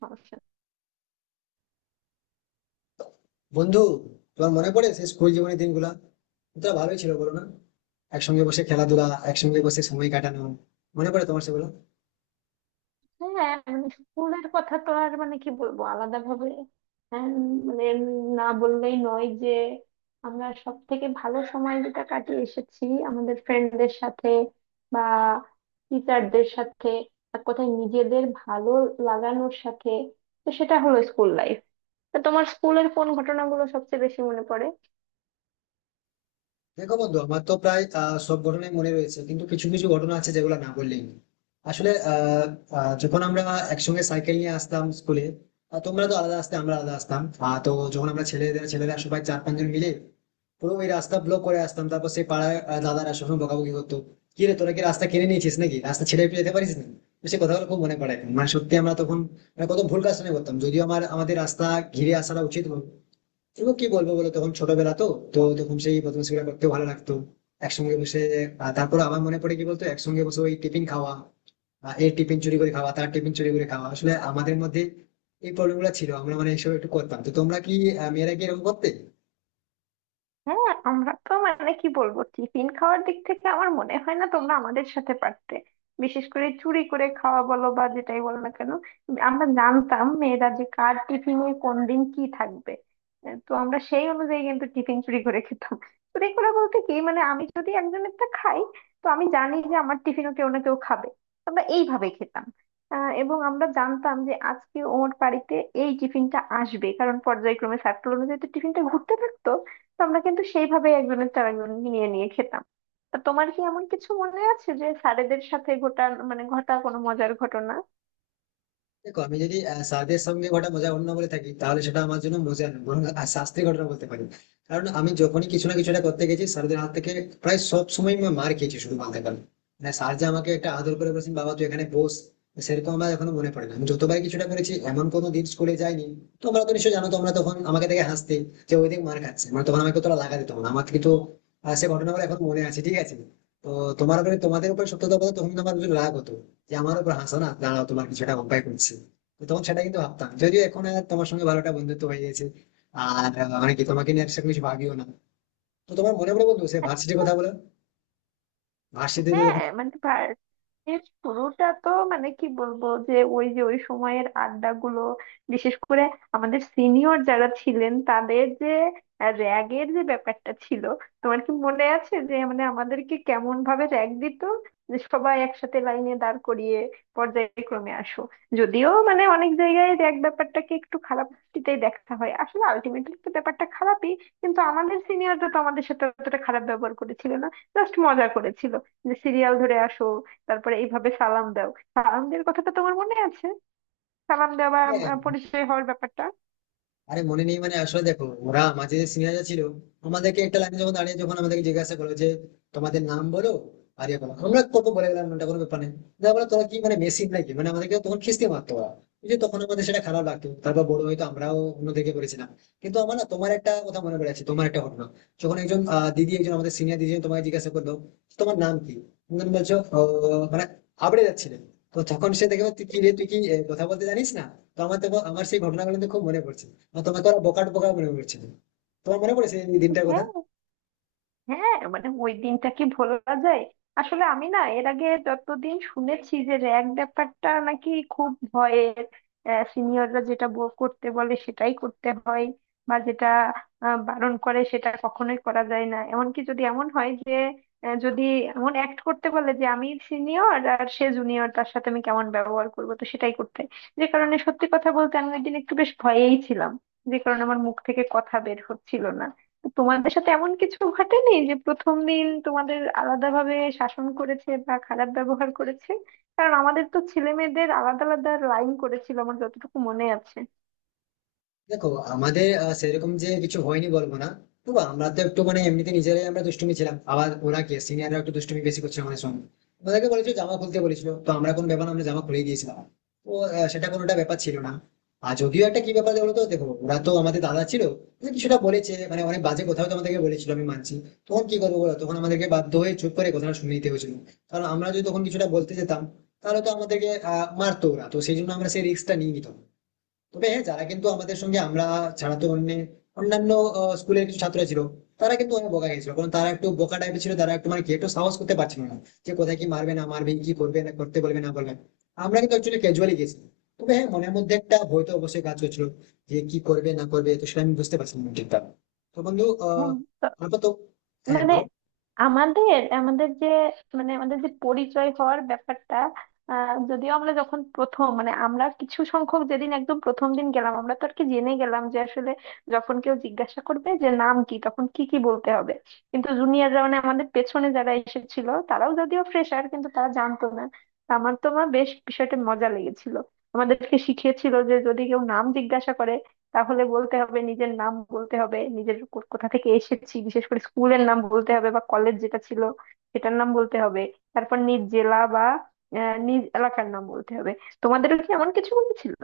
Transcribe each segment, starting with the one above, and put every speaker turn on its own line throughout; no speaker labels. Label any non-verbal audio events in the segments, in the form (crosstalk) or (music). সমস্যা নেই।
বন্ধু, তোমার মনে পড়ে সেই স্কুল জীবনের দিনগুলা? তো ভালোই ছিল বলো না, একসঙ্গে বসে খেলাধুলা, একসঙ্গে বসে সময় কাটানো। মনে পড়ে তোমার সেগুলো?
হ্যাঁ মানে স্কুলের কথা তো আর মানে কি বলবো আলাদা ভাবে, মানে না বললেই নয় যে আমরা সব থেকে ভালো সময় যেটা কাটিয়ে এসেছি আমাদের ফ্রেন্ডদের সাথে বা টিচারদের সাথে, এক কথায় নিজেদের ভালো লাগানোর সাথে। তো সেটা হলো স্কুল লাইফ। তো তোমার স্কুলের কোন ঘটনাগুলো সবচেয়ে বেশি মনে পড়ে?
দেখো বন্ধু, আমার তো প্রায় সব ঘটনাই মনে রয়েছে, কিন্তু কিছু কিছু ঘটনা আছে যেগুলো না বললেই নয়। আসলে যখন আমরা একসঙ্গে সাইকেল নিয়ে আসতাম স্কুলে। তোমরা তো আলাদা আসতে, আমরা আলাদা আসতাম। তো যখন আমরা ছেলেরা সবাই চার পাঁচজন মিলে পুরো ওই রাস্তা ব্লক করে আসতাম, তারপর সেই পাড়ায় দাদারা সবসময় বকাবকি করতো, কি রে তোরা কি রাস্তা কিনে নিয়েছিস নাকি? রাস্তা ছেড়ে ফেলে যেতে পারিস না? তো সে কথাগুলো খুব মনে পড়ে এখন। মানে সত্যি, আমরা তখন মানে কত ভুল কাজ করতাম, যদিও আমার আমাদের রাস্তা ঘিরে আসাটা উচিত হতো। এগুলো কি বলবো বলো, তখন ছোটবেলা তো, তো তখন সেই বদমাশি গুলো করতে ভালো লাগতো। একসঙ্গে বসে তারপর আমার মনে পড়ে, কি বলতো, একসঙ্গে বসে ওই টিফিন খাওয়া, এর টিফিন চুরি করে খাওয়া, তার টিফিন চুরি করে খাওয়া। আসলে আমাদের মধ্যে এই প্রবলেম গুলো ছিল, আমরা মানে এইসব একটু করতাম। তো তোমরা কি, মেয়েরা কি এরকম করতে?
হ্যাঁ আমরা তো মানে কি বলবো, টিফিন খাওয়ার দিক থেকে আমার মনে হয় না তোমরা আমাদের সাথে পারতে। বিশেষ করে চুরি করে খাওয়া বলো বা যেটাই বলো না কেন, আমরা জানতাম মেয়েরা যে কার টিফিনে কোন দিন কি থাকবে। তো আমরা সেই অনুযায়ী কিন্তু টিফিন চুরি করে খেতাম। চুরি করে বলতে কি, মানে আমি যদি একজনেরটা খাই তো আমি জানি যে আমার টিফিনও কেউ না কেউ খাবে। আমরা এইভাবে খেতাম। এবং আমরা জানতাম যে আজকে ওর বাড়িতে এই টিফিনটা আসবে, কারণ পর্যায়ক্রমে সার্কেল অনুযায়ী তো টিফিনটা ঘুরতে থাকতো। তো আমরা কিন্তু সেইভাবে একজনের চার একজনকে নিয়ে নিয়ে খেতাম। তা তোমার কি এমন কিছু মনে আছে যে স্যারেদের সাথে ঘটা, মানে ঘটা কোনো মজার ঘটনা?
দেখো আমি যদি স্বাদের সঙ্গে ঘটা মজা অন্য বলে থাকি, তাহলে সেটা আমার জন্য মজা নয়, বরং শাস্তির ঘটনা বলতে পারি। কারণ আমি যখনই কিছু না কিছু একটা করতে গেছি, স্যারদের হাত থেকে প্রায় সব সময় আমি মার খেয়েছি শুধু বলতে পারি। মানে স্যার যে আমাকে একটা আদর করে বলেছেন বাবা তুই এখানে বস, সেরকম আমার এখনো মনে পড়ে না। আমি যতবার কিছুটা করেছি, এমন কোনো দিন স্কুলে যাইনি। তোমরা তো নিশ্চয়ই জানো, তোমরা তখন আমাকে দেখে হাসতে যে ওই দিক মার খাচ্ছে, মানে তখন আমাকে তোরা লাগা দিত না আমার কিন্তু। সে ঘটনাগুলো এখন মনে আছে, ঠিক আছে। তো তোমার উপরে তোমাদের উপরে সত্যতা বলতে তখন কিন্তু আমার কিছু রাগ হতো, যে আমার উপর হাসো না, দাঁড়াও তোমার কিছুটা উপায় করছি। তো তখন সেটা কিন্তু ভাবতাম, যদিও এখন আর তোমার সঙ্গে ভালোটা বন্ধুত্ব হয়ে গেছে, আর মানে কি তোমাকে নিয়ে আর সেরকম কিছু ভাবিও না। তো তোমার মনে পড়ে বন্ধু সে ভার্সিটির কথা বলো, ভার্সিটিতে
হ্যাঁ
যখন।
মানে এর শুরুটা তো মানে কি বলবো, যে ওই যে ওই সময়ের আড্ডাগুলো, বিশেষ করে আমাদের সিনিয়র যারা ছিলেন তাদের যে র্যাগের যে ব্যাপারটা ছিল। তোমার কি মনে আছে যে মানে আমাদেরকে কেমন ভাবে র্যাগ দিত? যে সবাই একসাথে লাইনে দাঁড় করিয়ে পর্যায়ক্রমে আসো। যদিও মানে অনেক জায়গায় র্যাগ ব্যাপারটাকে একটু খারাপ দৃষ্টিতেই দেখা হয়, আসলে আলটিমেটলি তো ব্যাপারটা খারাপই, কিন্তু আমাদের সিনিয়ররা তো আমাদের সাথে অতটা খারাপ ব্যবহার করেছিল না, জাস্ট মজা করেছিল। যে সিরিয়াল ধরে আসো, তারপরে এইভাবে সালাম দাও। সালাম দেওয়ার কথাটা তোমার মনে আছে? সালাম দেওয়া বা
হ্যাঁ,
পরিচয় হওয়ার ব্যাপারটা?
আরে মনে নেই? মানে আসলে দেখো ওরা মাঝে যে সিনিয়ররা ছিল, আমাদেরকে একটা লাইনে যখন দাঁড়িয়ে যখন আমাদেরকে জিজ্ঞাসা করলো যে তোমাদের নাম বলো আর ইয়ে বলো, আমরা কত বলে গেলাম ওটা কোনো ব্যাপার নেই। যা বলো তোরা, কি মানে মেশিন নাকি, মানে আমাদেরকে তখন খিস্তি মারতো ওরা। এই যে, তখন আমাদের সেটা খারাপ লাগতো। তারপর বড় হয়তো আমরাও অন্যদিকে করেছিলাম। কিন্তু আমার না তোমার একটা কথা মনে পড়ে আছে, তোমার একটা ঘটনা, যখন একজন দিদি, একজন আমাদের সিনিয়র দিদি তোমাকে জিজ্ঞাসা করলো তোমার নাম কি, তুমি তখন বলছো মানে", আবড়ে যাচ্ছিলে। তো তখন সে দেখে বলে, তুই কি রে, তুই কি কথা বলতে জানিস না? তো আমার তখন, আমার সেই ঘটনাগুলো কিন্তু খুব মনে পড়ছে। তোমাকে ওরা বোকা টোকা মনে করছিল। তোমার মনে পড়েছে এই দিনটার কথা?
হ্যাঁ। হ্যাঁ মানে ওই দিনটা কি ভোলা যায়? আসলে আমি না এর আগে যতদিন শুনেছি যে র্যাগ ব্যাপারটা নাকি খুব ভয়ের, সিনিয়ররা যেটা করতে বলে সেটাই করতে হয়, বা যেটা বারণ করে সেটা কখনোই করা যায় না। এমনকি যদি এমন হয় যে যদি এমন অ্যাক্ট করতে বলে যে আমি সিনিয়র আর সে জুনিয়র, তার সাথে আমি কেমন ব্যবহার করবো, তো সেটাই করতে হয়। যে কারণে সত্যি কথা বলতে আমি ওই দিন একটু বেশ ভয়েই ছিলাম, যে কারণে আমার মুখ থেকে কথা বের হচ্ছিল না। তোমাদের সাথে এমন কিছু ঘটেনি যে প্রথম দিন তোমাদের আলাদাভাবে শাসন করেছে বা খারাপ ব্যবহার করেছে? কারণ আমাদের তো ছেলে মেয়েদের আলাদা আলাদা লাইন করেছিল আমার যতটুকু মনে আছে।
দেখো আমাদের সেরকম যে কিছু হয়নি বলবো না। তবু আমরা তো একটু মানে এমনিতে নিজেরাই আমরা দুষ্টুমি ছিলাম, আবার ওরা কে সিনিয়ররা একটু দুষ্টুমি বেশি করছে আমাদের সঙ্গে। ওদেরকে বলেছিল জামা খুলতে বলেছিল, তো আমরা কোন ব্যাপার না, আমরা জামা খুলে দিয়েছিলাম। তো সেটা কোনোটা ব্যাপার ছিল না। আর যদিও একটা কি ব্যাপার বলতো, দেখো ওরা তো আমাদের দাদা ছিল, তো কিছুটা বলেছে, মানে অনেক বাজে কথাও তো আমাদেরকে বলেছিল, আমি মানছি। তখন কি করবো বলো, তখন আমাদেরকে বাধ্য হয়ে চুপ করে কথাটা শুনে নিতে হয়েছিল। কারণ আমরা যদি তখন কিছুটা বলতে যেতাম, তাহলে তো আমাদেরকে মারতো ওরা, তো সেই জন্য আমরা সেই রিস্কটা নিয়ে নিতাম। তবে হ্যাঁ, যারা কিন্তু আমাদের সঙ্গে, আমরা ছাড়া তো অন্য, অন্যান্য স্কুলের কিছু ছাত্র ছিল, তারা কিন্তু অনেক বোকা গেছিল, কারণ তারা একটু বোকা টাইপের ছিল, তারা একটু মানে কি একটু সাহস করতে পারছিল না যে কোথায় কি মারবে না মারবে, কি করবে না করতে বলবে না বলবে। আমরা কিন্তু অ্যাকচুয়ালি ক্যাজুয়ালি গেছি। তবে হ্যাঁ, মনের মধ্যে একটা ভয় তো অবশ্যই কাজ করছিল যে কি করবে না করবে, তো সেটা আমি বুঝতে পারছিলাম না ঠিকঠাক। তো বন্ধু
হুম,
তারপর তো, হ্যাঁ
মানে
বলো।
আমাদের আমাদের যে, মানে আমাদের যে পরিচয় হওয়ার ব্যাপারটা, যদিও আমরা যখন প্রথম, মানে আমরা কিছু সংখ্যক যেদিন একদম প্রথম দিন গেলাম আমরা তো আর কি জেনে গেলাম যে আসলে যখন কেউ জিজ্ঞাসা করবে যে নাম কি তখন কি কি বলতে হবে। কিন্তু জুনিয়ররা মানে আমাদের পেছনে যারা এসেছিল তারাও যদিও ফ্রেশার কিন্তু তারা জানতো না। আমার তো মা বেশ বিষয়টা মজা লেগেছিল। আমাদেরকে শিখিয়েছিল যে যদি কেউ নাম জিজ্ঞাসা করে তাহলে বলতে হবে, নিজের নাম বলতে হবে, নিজের কোথা থেকে এসেছি বিশেষ করে স্কুলের নাম বলতে হবে বা কলেজ যেটা ছিল সেটার নাম বলতে হবে, তারপর নিজ জেলা বা নিজ এলাকার নাম বলতে হবে। তোমাদেরও কি এমন কিছু বলেছিল?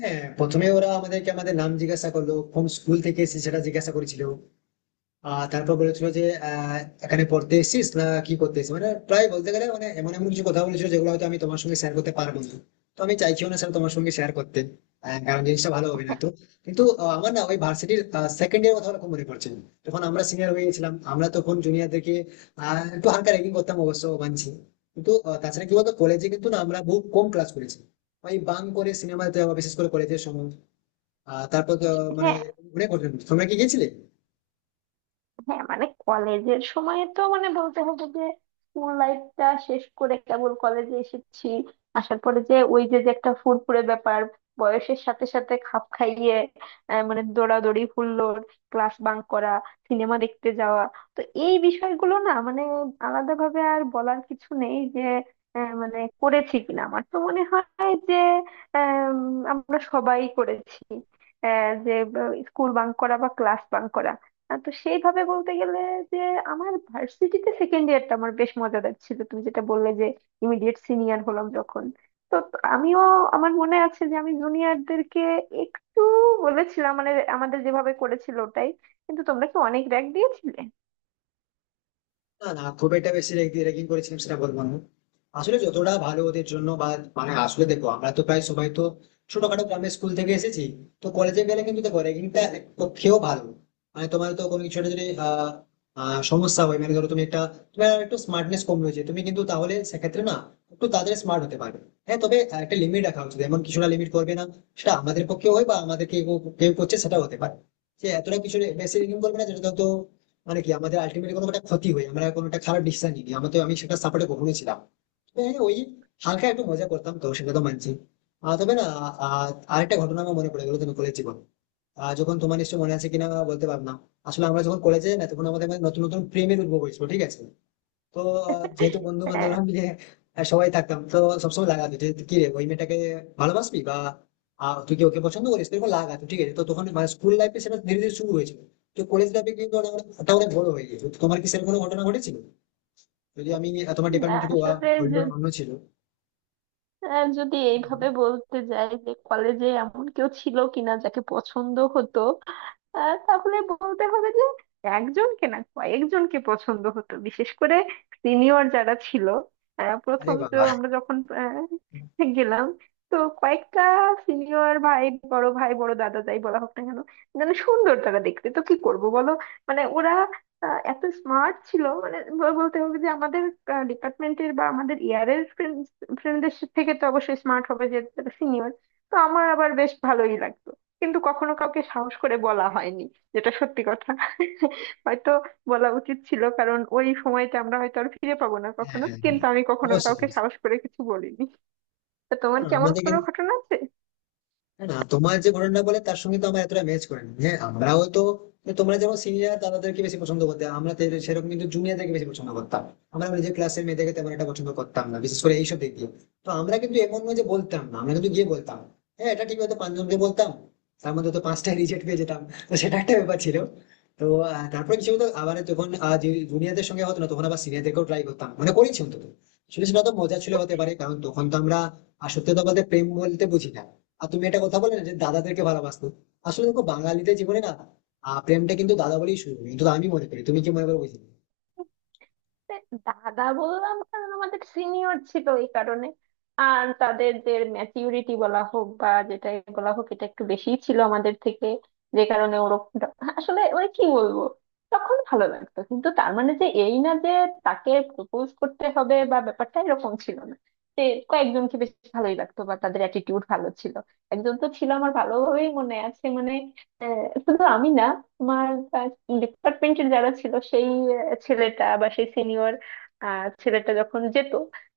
হ্যাঁ, প্রথমে ওরা আমাদেরকে আমাদের নাম জিজ্ঞাসা করলো, কোন স্কুল থেকে এসেছি সেটা জিজ্ঞাসা করেছিল। তারপর বলেছিল যে আহ এখানে পড়তে এসেছিস না কি করতে এসেছিস, মানে প্রায় বলতে গেলে মানে এমন এমন কিছু কথা বলেছিল যেগুলো হয়তো আমি তোমার সঙ্গে শেয়ার করতে পারবো না। তো আমি চাইছিও না স্যার তোমার সঙ্গে শেয়ার করতে, কারণ জিনিসটা ভালো হবে না তো। কিন্তু আমার না ওই ভার্সিটির সেকেন্ড ইয়ার কথা খুব মনে পড়ছে, যখন আমরা সিনিয়র হয়ে গেছিলাম, আমরা তখন জুনিয়রদেরকে একটু হালকা র্যাগিং করতাম, অবশ্য মানছি। কিন্তু তাছাড়া কি বলতো, কলেজে কিন্তু না আমরা বহু কম ক্লাস করেছি, ওই বাং করে সিনেমাতে, বিশেষ করে কলেজের সময়। আহ, তারপর তো, মানে
হ্যাঁ।
অনেক ঘটনা ঘটেছে। তোমরা কি গেছিলে?
হ্যাঁ মানে কলেজের সময় তো মানে বলতে হবে যে স্কুল লাইফটা শেষ করে কেবল কলেজে এসেছি, আসার পরে যে ওই যে যে একটা ফুরফুরে ব্যাপার, বয়সের সাথে সাথে খাপ খাইয়ে মানে দৌড়াদৌড়ি হুল্লোড়, ক্লাস বাঙ্ক করা, সিনেমা দেখতে যাওয়া। তো এই বিষয়গুলো না মানে আলাদাভাবে আর বলার কিছু নেই যে মানে করেছি কিনা। আমার তো মনে হয় যে আম, আমরা সবাই করেছি যে স্কুল বাঙ্ক করা বা ক্লাস বাঙ্ক করা। তো সেইভাবে বলতে গেলে যে আমার ভার্সিটিতে সেকেন্ড ইয়ারটা আমার বেশ মজাদার ছিল, তুমি যেটা বললে যে ইমিডিয়েট সিনিয়র হলাম যখন, তো তো আমিও আমার মনে আছে যে আমি জুনিয়রদেরকে একটু বলেছিলাম, মানে আমাদের যেভাবে করেছিল ওটাই। কিন্তু তোমরা কি অনেক র্যাক দিয়েছিলে?
না না, খুব একটা বেশি র্যাগিং করেছিলাম সেটা বলবো না। আসলে যতটা ভালো ওদের জন্য বা মানে আসলে দেখো, আমরা তো প্রায় সবাই তো ছোটখাটো গ্রামের স্কুল থেকে এসেছি। তো কলেজে গেলে কিন্তু দেখো র্যাগিংটা এক পক্ষেও ভালো। মানে তোমার তো কোনো কিছু একটা যদি সমস্যা হয়, মানে ধরো তুমি একটা, তোমার একটু স্মার্টনেস কম রয়েছে, তুমি কিন্তু তাহলে সেক্ষেত্রে না একটু তাড়াতাড়ি স্মার্ট হতে পারবে। হ্যাঁ তবে একটা লিমিট রাখা উচিত, এমন কিছুটা লিমিট করবে না, সেটা আমাদের পক্ষেও হয় বা আমাদেরকে কেউ কেউ করছে সেটাও হতে পারে, যে এতটা কিছু বেশি র্যাগিং করবে না যেটা তো মানে কি আমাদের আলটিমেটলি কোনো একটা ক্ষতি হয়, আমরা কোনো একটা খারাপ ডিসিশন নিই। আমি তো, আমি সেটা সাপোর্টে কখনোই ছিলাম না। তো হ্যাঁ, ওই হালকা একটু মজা করতাম, তো সেটা তো মানছি। আহ, তবে না আহ, আরেকটা ঘটনা আমার মনে পড়ে গেলো, তুমি কলেজ জীবন, যখন, তোমার নিশ্চয়ই মনে আছে কিনা বলতে পারবো না। আসলে আমরা যখন কলেজে না, তখন আমাদের মধ্যে নতুন নতুন প্রেমের উদ্ভব হয়েছিল, ঠিক আছে। তো যেহেতু বন্ধু
(laughs) হ্যাঁ।
বান্ধবরা মিলে সবাই থাকতাম, তো সবসময় লাগাতো যে কি রে ওই মেয়েটাকে ভালোবাসবি, বা তুই কি ওকে পছন্দ করিস, এরকম লাগাতো, ঠিক আছে। তো তখন মানে স্কুল লাইফে সেটা ধীরে ধীরে শুরু হয়েছিল। তো কলেজ লাইফে কিন্তু ওটা অনেক, ওটা অনেক বড় হয়ে গিয়েছিল। তো তোমার কি সেরকম কোনো ঘটনা ঘটেছিল, যদি আমি তোমার
না,
ডিপার্টমেন্ট থেকে
আসলে
অন্য অন্য ছিল?
আর যদি এইভাবে বলতে যাই যে কলেজে এমন কেউ ছিল কিনা যাকে পছন্দ হতো, তাহলে বলতে হবে যে একজনকে না কয়েকজনকে পছন্দ হতো, বিশেষ করে সিনিয়র যারা ছিল।
আরে
প্রথম তো
বাবা,
আমরা যখন আহ, গেলাম, তো কয়েকটা সিনিয়র ভাই, বড় ভাই বড় দাদা যাই বলা হোক না কেন, মানে সুন্দর তারা দেখতে, তো কি করব বলো। মানে ওরা এত স্মার্ট ছিল, মানে বলতে হবে যে আমাদের ডিপার্টমেন্টের বা আমাদের ইয়ারের ফ্রেন্ডদের থেকে তো অবশ্যই স্মার্ট হবে যেহেতু তারা সিনিয়র। তো আমার আবার বেশ ভালোই লাগতো, কিন্তু কখনো কাউকে সাহস করে বলা হয়নি, যেটা সত্যি কথা। হয়তো বলা উচিত ছিল, কারণ ওই সময়টা আমরা হয়তো আর ফিরে পাবো না
হ্যাঁ
কখনো, কিন্তু আমি কখনো
অবশ্যই
কাউকে
অবশ্যই।
সাহস করে কিছু বলিনি। তা তোমার
হ্যাঁ,
কেমন
আমাদের
কোনো
কিন্তু
ঘটনা আছে?
না, তোমার যে ঘটনা বলে তার সঙ্গে তো আমার এতটা ম্যাচ করে না। হ্যাঁ আমরাও তো, তোমরা যেমন সিনিয়র তাদেরকে বেশি পছন্দ করতে, আমরা সেরকম কিন্তু জুনিয়রদেরকে বেশি পছন্দ করতাম। আমরা নিজের ক্লাসের মেয়েদেরকে তেমন একটা পছন্দ করতাম না, বিশেষ করে এইসব দিক দিয়ে। তো আমরা কিন্তু এমন নয় যে বলতাম না, আমরা কিন্তু গিয়ে বলতাম। হ্যাঁ এটা ঠিক, হয়তো পাঁচজনকে বলতাম, তার মধ্যে তো পাঁচটা রিজেক্ট পেয়ে যেতাম। তো সেটা একটা ব্যাপার ছিল। তো তারপরে কিছু হতো, আবার যখন জুনিয়রদের সঙ্গে হতো না, তখন আবার সিনিয়রদেরকেও ট্রাই করতাম, মানে করেছি অন্তত। আসলে সেটা তো মজা ছিল হতে পারে, কারণ তখন তো আমরা আর সত্যি কথা বলতে প্রেম বলতে বুঝি না। আর তুমি একটা কথা বলে না যে দাদাদেরকে ভালোবাসতো, আসলে দেখো বাঙালিদের জীবনে না প্রেমটা কিন্তু দাদা বলেই শুরু, কিন্তু আমি মনে করি, তুমি কি মনে করো বুঝি?
দেখ, দাদা বললাম কারণ আমাদের সিনিয়র ছিল এই কারণে, আর তাদের যে ম্যাচিউরিটি বলা হোক বা যেটাই বলা হোক এটা একটু বেশি ছিল আমাদের থেকে, যে কারণে ওরকম, আসলে ওই কি বলবো, তখন ভালো লাগতো। কিন্তু তার মানে যে এই না যে তাকে প্রপোজ করতে হবে বা ব্যাপারটা এরকম ছিল না, যে কয়েকজনকে বেশ ভালোই লাগতো বা তাদের অ্যাটিটিউড ভালো ছিল। একজন তো ছিল আমার ভালোভাবেই মনে আছে মানে, শুধু আমি না, আমার ডিপার্টমেন্টের যারা ছিল, সেই ছেলেটা বা সেই সিনিয়র ছেলেটা যখন যেত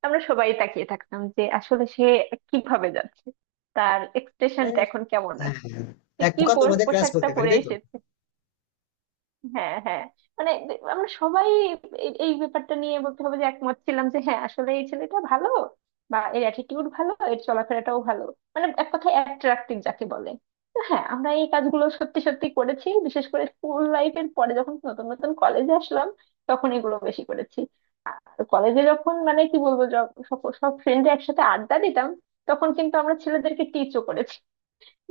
আমরা সবাই তাকিয়ে থাকতাম, যে আসলে সে কিভাবে যাচ্ছে, তার
হ্যাঁ,
এক্সপ্রেশনটা এখন কেমন আছে,
হ্যাঁ।
সে
এক
কি
প্রকার তোমাদের ক্রাশ
পোশাকটা
বলতে পারি,
পরে
তাই তো?
এসেছে। হ্যাঁ হ্যাঁ, মানে আমরা সবাই এই এই ব্যাপারটা নিয়ে বলতে হবে যে একমত ছিলাম যে হ্যাঁ আসলে এই ছেলেটা ভালো বা এর অ্যাটিটিউড ভালো, এর চলাফেরাটাও ভালো, মানে এক কথায় অ্যাট্রাক্টিভ যাকে বলে। তো হ্যাঁ আমরা এই কাজগুলো সত্যি সত্যি করেছি, বিশেষ করে স্কুল লাইফের পরে যখন নতুন নতুন কলেজে আসলাম তখন এগুলো বেশি করেছি। আর কলেজে যখন মানে কি বলবো, সব সব ফ্রেন্ডরা একসাথে আড্ডা দিতাম তখন কিন্তু আমরা ছেলেদেরকে টিচও করেছি।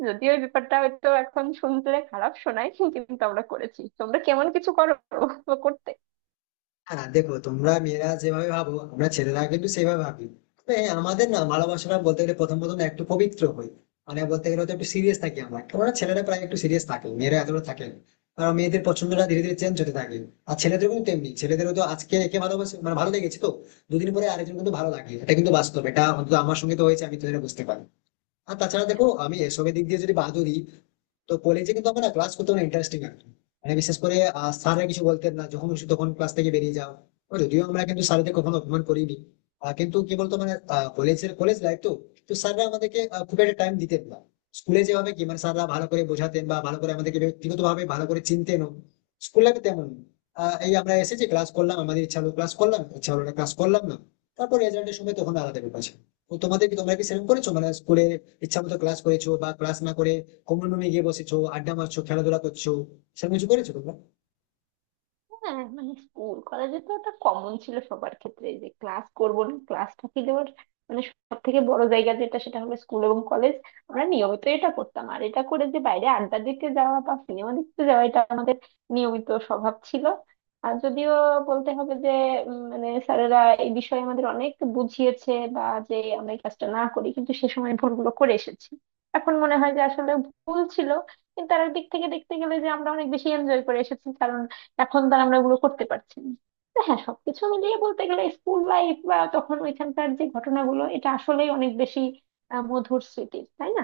যদিও এই ব্যাপারটা হয়তো এখন শুনলে খারাপ শোনায়, কিন্তু আমরা করেছি। তোমরা কেমন কিছু করো বা করতে?
হ্যাঁ দেখো, তোমরা মেয়েরা যেভাবে ভাবো আমরা ছেলেরা কিন্তু সেভাবে ভাবি। তবে হ্যাঁ, আমাদের না ভালোবাসাটা বলতে গেলে প্রথম প্রথম না একটু পবিত্র হই, মানে বলতে গেলে তো একটু সিরিয়াস থাকি আমরা, কেননা ছেলেরা প্রায় একটু সিরিয়াস থাকে, মেয়েরা এতটা থাকে না। কারণ মেয়েদের পছন্দটা ধীরে ধীরে চেঞ্জ হতে থাকে, আর ছেলেদের কিন্তু তেমনি, ছেলেদেরও তো আজকে একে ভালোবাসে, মানে ভালো লেগেছে তো দুদিন পরে আরেকজন কিন্তু ভালো লাগে, এটা কিন্তু বাস্তব, এটা অন্তত আমার সঙ্গে তো হয়েছে, আমি তো এটা বুঝতে পারি। আর তাছাড়া দেখো, আমি এসবের দিক দিয়ে যদি বাদ দিই, তো কলেজে কিন্তু আমরা ক্লাস করতে অনেক ইন্টারেস্টিং লাগতো। মানে বিশেষ করে স্যাররা কিছু বলতেন না, যখন খুশি তখন ক্লাস থেকে বেরিয়ে যাও। তো যদিও আমরা কিন্তু স্যারদের কখনো অপমান করিনি। কিন্তু কি বলতো, মানে কলেজের কলেজ লাইফ তো, তো স্যাররা আমাদেরকে খুব একটা টাইম দিতেন না। স্কুলে যেভাবে কি মানে স্যাররা ভালো করে বোঝাতেন বা ভালো করে আমাদেরকে ব্যক্তিগত ভাবে ভালো করে চিনতেন, স্কুল লাইফে তেমন না। এই আমরা এসেছি ক্লাস করলাম, আমাদের ইচ্ছা হলো ক্লাস করলাম, ইচ্ছা হলো না ক্লাস করলাম না। তারপর রেজাল্টের সময় তখন আলাদা ব্যাপার আছে। তো তোমাদের কি, তোমরা কি সেরকম করেছো মানে স্কুলে ইচ্ছা মতো ক্লাস করেছো, বা ক্লাস না করে কমন রুমে গিয়ে বসেছো, আড্ডা মারছো, খেলাধুলা করছো, সেরকম কিছু করেছো তোমরা?
হ্যাঁ মানে স্কুল কলেজে তো ওটা কমন ছিল সবার ক্ষেত্রে যে ক্লাস করব না, ক্লাসটা কি দেওয়ার, মানে সব থেকে বড় জায়গা যেটা সেটা হলো স্কুল এবং কলেজ। আমরা নিয়মিত এটা করতাম, আর এটা করে যে বাইরে আড্ডা দিতে যাওয়া বা সিনেমা দেখতে যাওয়া, এটা আমাদের নিয়মিত স্বভাব ছিল। আর যদিও বলতে হবে যে মানে স্যারেরা এই বিষয়ে আমাদের অনেক বুঝিয়েছে বা যে আমরা এই কাজটা না করি, কিন্তু সে সময় ভুলগুলো করে এসেছি। এখন মনে হয় যে আসলে ভুল ছিল, কিন্তু আর দিক থেকে দেখতে গেলে যে আমরা অনেক বেশি এনজয় করে এসেছি। এখন তো আর আমরা ওগুলো করতে পারছি না। তো হ্যাঁ সবকিছু মিলিয়ে বলতে গেলে স্কুল লাইফ বা তখন ওইখানকার যে ঘটনাগুলো, এটা আসলেই অনেক বেশি মধুর স্মৃতি, তাই না?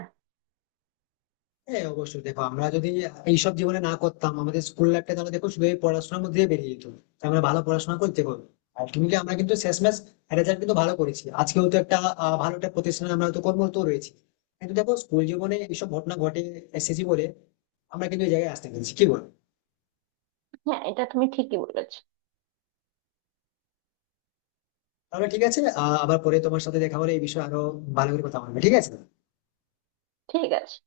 হ্যাঁ অবশ্যই, দেখো আমরা যদি এইসব জীবনে না করতাম, আমাদের স্কুল লাইফটা তাহলে দেখো শুধু এই পড়াশোনার মধ্যে বেরিয়ে যেত। তাই আমরা ভালো পড়াশোনা করতে হবে, আর তুমি কি আমরা কিন্তু শেষমেশ রেজাল্ট কিন্তু ভালো করেছি, আজকেও তো একটা ভালো একটা প্রতিষ্ঠানে আমরা তো কর্মরত রয়েছি। কিন্তু দেখো স্কুল জীবনে এইসব ঘটনা ঘটে এসেছি বলে আমরা কিন্তু এই জায়গায় আসতে পেরেছি, কি বল?
হ্যাঁ এটা তুমি ঠিকই বলেছো।
তাহলে ঠিক আছে, আবার পরে তোমার সাথে দেখা হলে এই বিষয়ে আরো ভালো করে কথা বলবে, ঠিক আছে।
ঠিক আছে।